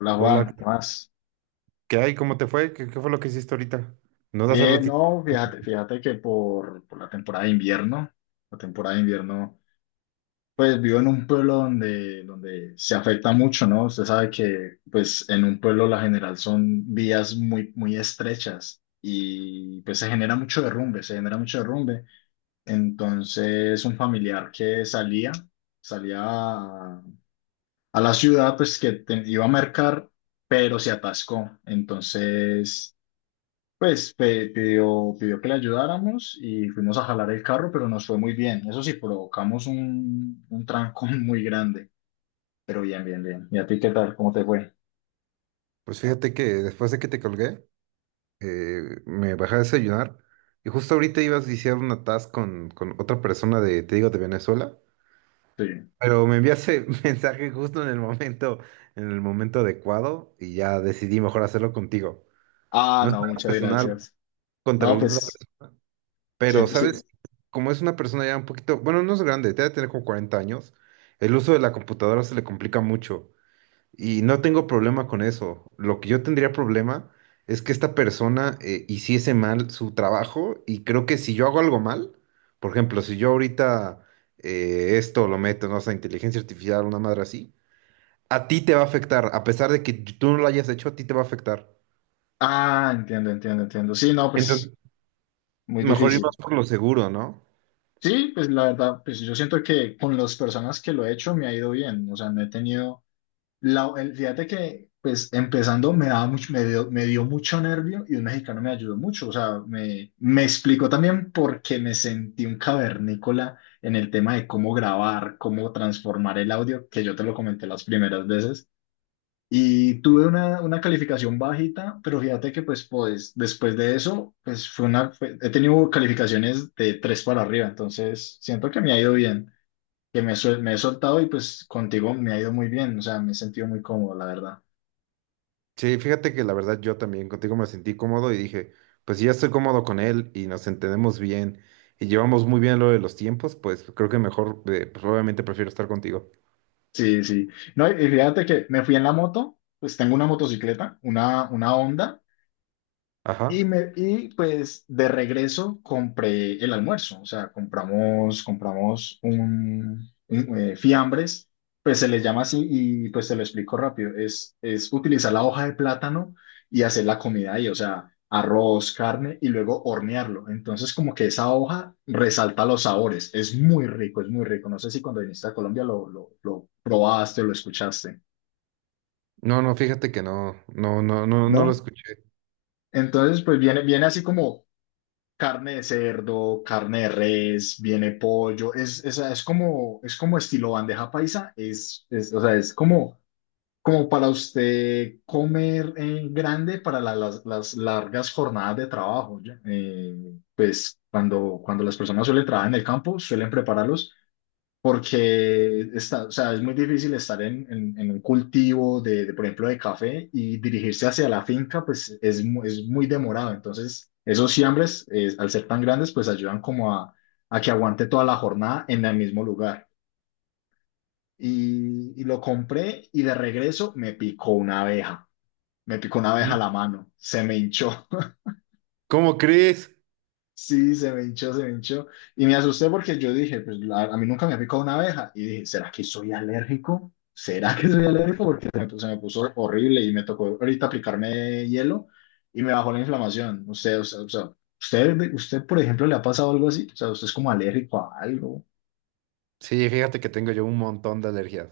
Hola Hola, Juan, ¿qué más? ¿qué hay? ¿Cómo te fue? ¿Qué fue lo que hiciste ahorita? No das hace Bien, ratito. no, fíjate que por la temporada de invierno, la temporada de invierno, pues vivo en un pueblo donde se afecta mucho, ¿no? Usted sabe que pues en un pueblo la general son vías muy, muy estrechas y pues se genera mucho derrumbe, se genera mucho derrumbe. Entonces, un familiar que salía a la ciudad, pues que iba a mercar, pero se atascó. Entonces, pues, pidió que le ayudáramos y fuimos a jalar el carro, pero nos fue muy bien. Eso sí, provocamos un trancón muy grande, pero bien, bien, bien. ¿Y a ti qué tal? ¿Cómo te fue? Pues fíjate que después de que te colgué, me bajé a desayunar y justo ahorita ibas a iniciar una task con otra persona de, te digo, de Venezuela, Sí. pero me enviaste mensaje justo en el momento adecuado y ya decidí mejor hacerlo contigo. Ah, No es no, nada muchas personal gracias. contra No, la otra pues, persona, sí, pero sí. sabes, como es una persona ya un poquito, bueno, no es grande, debe tener como 40 años. El uso de la computadora se le complica mucho. Y no tengo problema con eso. Lo que yo tendría problema es que esta persona hiciese mal su trabajo, y creo que si yo hago algo mal, por ejemplo, si yo ahorita esto lo meto, no sé, inteligencia artificial, una madre así, a ti te va a afectar, a pesar de que tú no lo hayas hecho, a ti te va a afectar. Ah, entiendo, entiendo, entiendo. Sí, no, Entonces, pues, muy mejor ir difícil. más por lo seguro, ¿no? Sí, pues la verdad, pues yo siento que con las personas que lo he hecho me ha ido bien. O sea, no he tenido. Fíjate que, pues, empezando me dio mucho nervio y un mexicano me ayudó mucho. O sea, me explicó también por qué me sentí un cavernícola en el tema de cómo grabar, cómo transformar el audio, que yo te lo comenté las primeras veces. Y tuve una calificación bajita, pero fíjate que, después de eso, pues, he tenido calificaciones de tres para arriba. Entonces, siento que me ha ido bien, que me he soltado, y pues contigo me ha ido muy bien. O sea, me he sentido muy cómodo, la verdad. Sí, fíjate que la verdad yo también contigo me sentí cómodo y dije, pues si ya estoy cómodo con él y nos entendemos bien y llevamos muy bien lo de los tiempos, pues creo que mejor, pues obviamente prefiero estar contigo. Sí, sí. No, y fíjate que me fui en la moto. Pues tengo una motocicleta, una Honda. Y, Ajá. me, y pues de regreso compré el almuerzo. O sea, compramos un fiambres, pues se les llama así, y pues te lo explico rápido. Es utilizar la hoja de plátano y hacer la comida ahí, o sea, arroz, carne y luego hornearlo. Entonces, como que esa hoja resalta los sabores, es muy rico, es muy rico. No sé si cuando viniste a Colombia lo probaste o lo escuchaste, No, no, fíjate que no, no, no, no, no lo ¿no? escuché. Entonces, pues viene así como carne de cerdo, carne de res, viene pollo. Es como estilo bandeja paisa. Es, o sea, es como, Como para usted comer, grande para las largas jornadas de trabajo, ¿ya? Pues cuando las personas suelen trabajar en el campo, suelen prepararlos porque es muy difícil estar en un cultivo por ejemplo, de café y dirigirse hacia la finca. Pues es muy demorado. Entonces, esos siembres, al ser tan grandes, pues ayudan como a que aguante toda la jornada en el mismo lugar. Y lo compré, y de regreso me picó una abeja, me picó una abeja a ¿Mm? la mano, se me hinchó. ¿Cómo crees? Sí, se me hinchó, se me hinchó. Y me asusté porque yo dije, pues a mí nunca me ha picado una abeja. Y dije, ¿será que soy alérgico? ¿Será que soy alérgico? Porque se me puso horrible, y me tocó ahorita aplicarme hielo y me bajó la inflamación. Usted, o sea, usted, por ejemplo, ¿le ha pasado algo así? O sea, ¿usted es como alérgico a algo? Sí, fíjate que tengo yo un montón de alergias.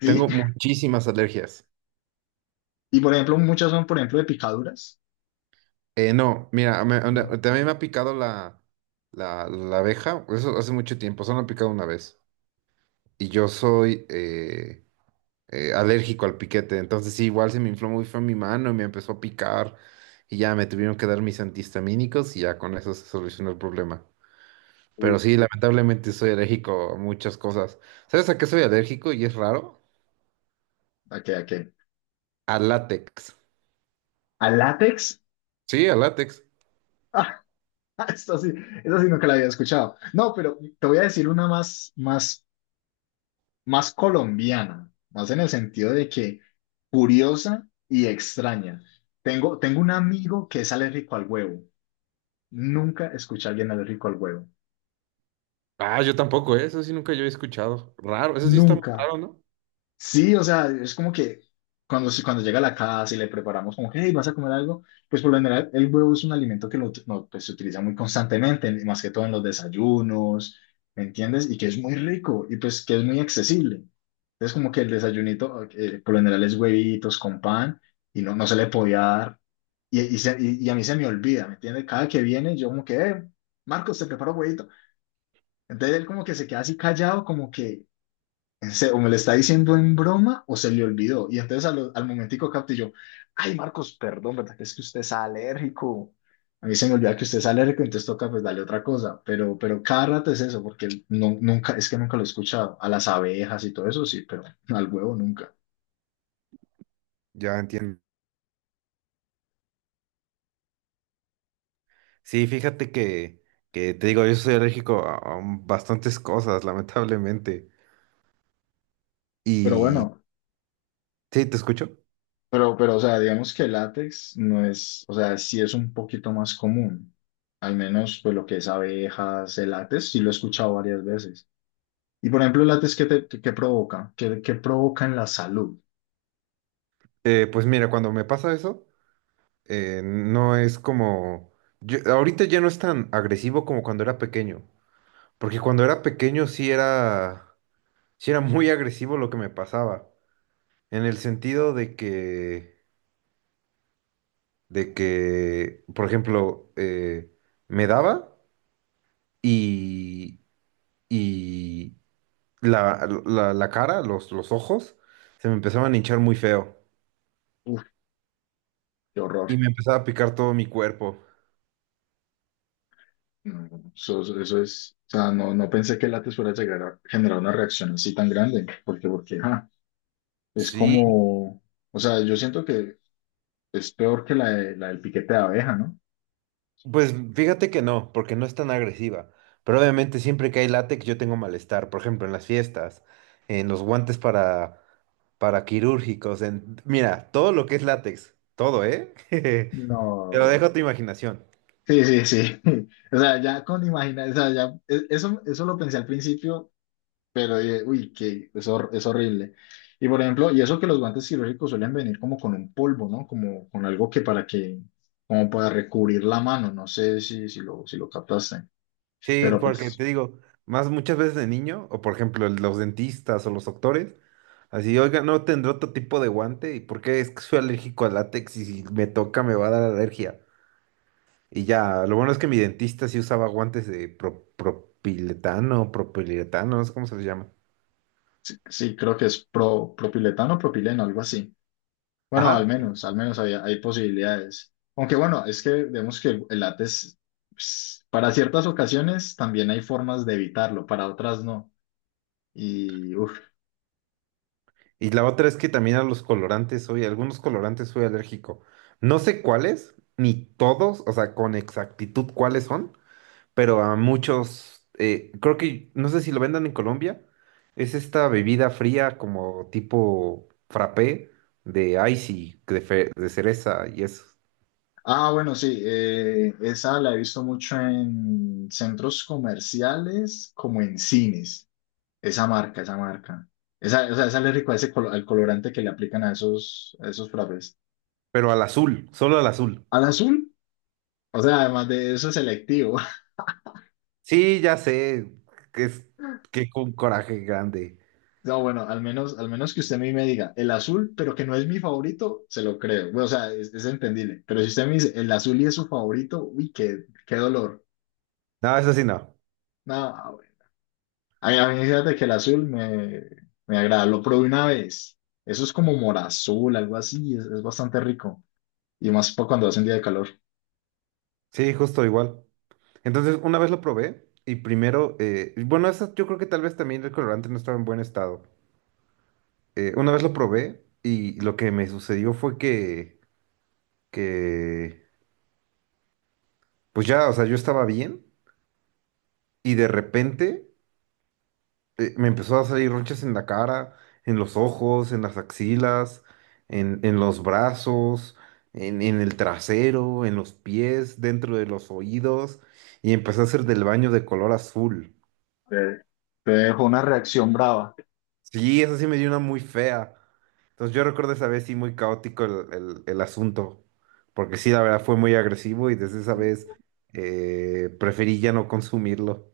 Sí. Tengo muchísimas alergias. Y, por ejemplo, muchas son, por ejemplo, de picaduras. No, mira, ¿No? también me ha picado la abeja, eso hace mucho tiempo, solo me ha picado una vez. Y yo soy, alérgico al piquete. Entonces sí, igual se me infló muy feo mi mano y me empezó a picar, y ya me tuvieron que dar mis antihistamínicos y ya con eso se solucionó el problema. Uf, Pero sí, lamentablemente soy alérgico a muchas cosas. ¿Sabes a qué soy alérgico y es raro? ¿a qué, a qué? A látex. ¿Al látex? Sí, a látex. Ah, esto sí, eso sí nunca la había escuchado. No, pero te voy a decir una más colombiana, más en el sentido de que curiosa y extraña. Tengo un amigo que es alérgico al huevo. Nunca escuché a alguien alérgico al huevo. Ah, yo tampoco, ¿eh? Eso sí nunca yo he escuchado. Raro, eso sí está muy Nunca. raro, ¿no? Sí, o sea, es como que cuando llega a la casa y le preparamos como que, hey, ¿vas a comer algo? Pues por lo general el huevo es un alimento que no, pues, se utiliza muy constantemente, más que todo en los desayunos, ¿me entiendes? Y que es muy rico y pues que es muy accesible. Entonces, como que el desayunito, por lo general, es huevitos con pan, y no, no se le podía dar. Y a mí se me olvida, ¿me entiendes? Cada que viene yo como que, Marcos, te preparo huevito. Entonces él como que se queda así callado, como que o me lo está diciendo en broma, o se le olvidó. Y entonces, momentico capté yo, ay, Marcos, perdón, ¿verdad que es que usted es alérgico? A mí se me olvida que usted es alérgico, entonces toca pues darle otra cosa. Pero cada rato es eso, porque no, nunca, es que nunca lo he escuchado. A las abejas y todo eso sí, pero al huevo nunca. Ya entiendo. Sí, fíjate que te digo, yo soy alérgico a bastantes cosas, lamentablemente. Pero Y... bueno, Sí, te escucho. O sea, digamos que el látex no es, o sea, sí es un poquito más común. Al menos, pues lo que es abejas, el látex, sí lo he escuchado varias veces. Y, por ejemplo, el provoca, qué provoca en la salud. Pues mira, cuando me pasa eso, no es como... yo- ahorita ya no es tan agresivo como cuando era pequeño, porque cuando era pequeño sí era muy agresivo lo que me pasaba, en el sentido de que, por ejemplo, me daba y, y la cara, los ojos, se me empezaban a hinchar muy feo Uf, qué horror. y me empezaba a picar todo mi cuerpo. No, eso es, o sea, no, no pensé que el látex fuera a llegar a generar una reacción así tan grande, porque, porque, ah, es Sí, como, o sea, yo siento que es peor que la del piquete de abeja, ¿no? pues fíjate que no, porque no es tan agresiva. Pero obviamente siempre que hay látex yo tengo malestar. Por ejemplo, en las fiestas, en los guantes para quirúrgicos, en... Mira, todo lo que es látex, todo, ¿eh? Te lo No. dejo a tu imaginación. Sí, sí, sí. O sea, ya con imaginar, o sea, ya, eso lo pensé al principio. Pero dije, uy, es horrible. Y, por ejemplo, y eso que los guantes quirúrgicos suelen venir como con un polvo, ¿no? Como con algo que para que, como para recubrir la mano, no sé si lo captaste. Sí, Pero porque pues te digo, más muchas veces de niño, o por ejemplo los dentistas o los doctores, así, oiga, ¿no tendré otro tipo de guante, y por qué es que soy alérgico al látex y si me toca me va a dar alergia? Y ya, lo bueno es que mi dentista sí usaba guantes de propiletano, propiletano, no sé cómo se les llama. sí, sí, creo que es propiletano, propileno, algo así. Bueno, al Ajá. menos, al menos hay posibilidades. Aunque bueno, es que vemos que el látex, pues, para ciertas ocasiones también hay formas de evitarlo, para otras no. Y uff. Y la otra es que también a los colorantes soy, a algunos colorantes soy alérgico. No sé cuáles, ni todos, o sea, con exactitud cuáles son, pero a muchos, creo que, no sé si lo vendan en Colombia, es esta bebida fría como tipo frappé de icy, de cereza y eso. Ah, bueno, sí, esa la he visto mucho en centros comerciales, como en cines. Esa marca, esa marca. Esa, o sea, esa le rico al colorante que le aplican a esos frappés. Pero al azul, solo al azul. Al azul, o sea, además de eso es selectivo. Sí, ya sé, que es que un coraje grande. No, bueno, al menos que usted a mí me diga el azul, pero que no es mi favorito, se lo creo. Bueno, o sea, es entendible. Pero si usted me dice el azul y es su favorito, uy, qué dolor. No, eso sí no. No, a mí, fíjate que el azul me agrada. Lo probé una vez. Eso es como morazul, algo así. Es bastante rico. Y más para cuando hace un día de calor. Sí, justo igual. Entonces, una vez lo probé y primero, bueno, eso yo creo que tal vez también el colorante no estaba en buen estado. Una vez lo probé y lo que me sucedió fue que, pues ya, o sea, yo estaba bien y de repente me empezó a salir ronchas en la cara, en los ojos, en las axilas, en los brazos, en el trasero, en los pies, dentro de los oídos, y empecé a hacer del baño de color azul. Te, te dejo una reacción brava. Sí, esa sí me dio una muy fea. Entonces yo recuerdo esa vez sí muy caótico el asunto, porque sí, la verdad fue muy agresivo y desde esa vez preferí ya no consumirlo.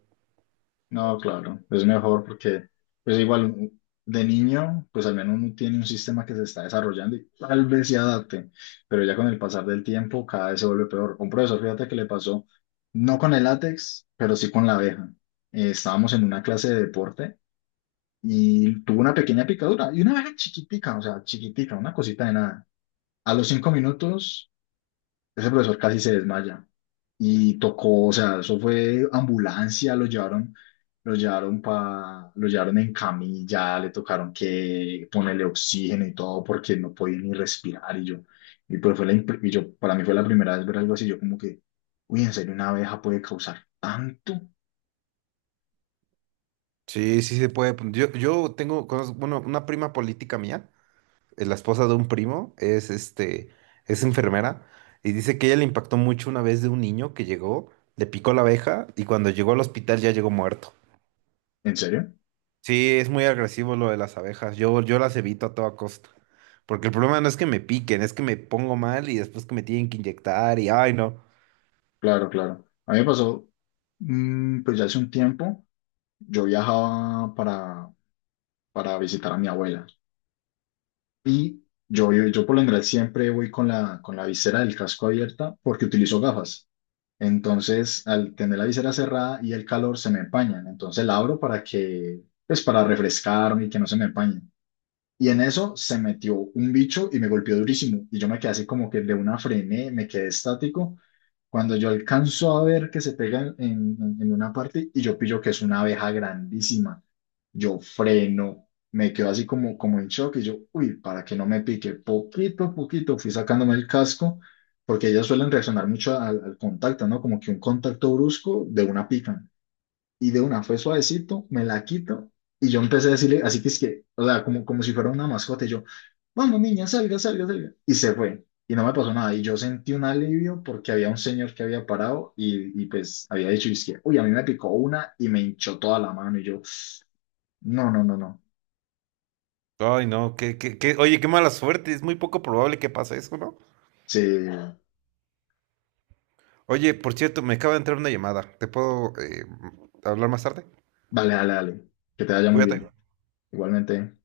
No, claro. Es mejor porque, pues igual, de niño, pues al menos uno tiene un sistema que se está desarrollando y tal vez se adapte. Pero ya con el pasar del tiempo, cada vez se vuelve peor. Un profesor, fíjate que le pasó, no con el látex, pero sí con la abeja. Estábamos en una clase de deporte. Y tuvo una pequeña picadura, y una abeja chiquitica, o sea, chiquitica, una cosita de nada. A los 5 minutos, ese profesor casi se desmaya, y tocó, o sea, eso fue ambulancia, lo llevaron en camilla, le tocaron que ponerle oxígeno y todo porque no podía ni respirar. Y yo, para mí fue la primera vez ver algo así. Yo como que, uy, en serio, una abeja puede causar tanto. Sí, sí se puede. Yo tengo, bueno, una prima política mía. La esposa de un primo, es este, es enfermera, y dice que ella le impactó mucho una vez de un niño que llegó, le picó la abeja, y cuando llegó al hospital ya llegó muerto. ¿En serio? Sí, es muy agresivo lo de las abejas. Yo las evito a toda costa. Porque el problema no es que me piquen, es que me pongo mal y después que me tienen que inyectar y ay no. Claro, claro. A mí me pasó, pues ya hace un tiempo. Yo viajaba para visitar a mi abuela, y yo por lo general siempre voy con la visera del casco abierta porque utilizo gafas. Entonces, al tener la visera cerrada y el calor, se me empañan. Entonces la abro para que, pues, para refrescarme y que no se me empañe. Y en eso se metió un bicho y me golpeó durísimo. Y yo me quedé así como que de una frené, me quedé estático. Cuando yo alcanzo a ver que se pega en una parte y yo pillo que es una abeja grandísima, yo freno, me quedo así como en shock, y yo, uy, para que no me pique, poquito a poquito fui sacándome el casco, porque ellas suelen reaccionar mucho al contacto, ¿no? Como que un contacto brusco de una pican, y de una fue suavecito, me la quito, y yo empecé a decirle, así que es que, o sea, como si fuera una mascota, y yo, vamos niña, salga, salga, salga. Y se fue, y no me pasó nada, y yo sentí un alivio porque había un señor que había parado y pues había dicho, y es que, uy, a mí me picó una y me hinchó toda la mano, y yo, no, no, no, no. Ay no, oye, qué mala suerte, es muy poco probable que pase eso, ¿no? Sí, Oye, por cierto, me acaba de entrar una llamada. ¿Te puedo hablar más tarde? vale, dale, dale, que te vaya muy Cuídate. bien. Igualmente.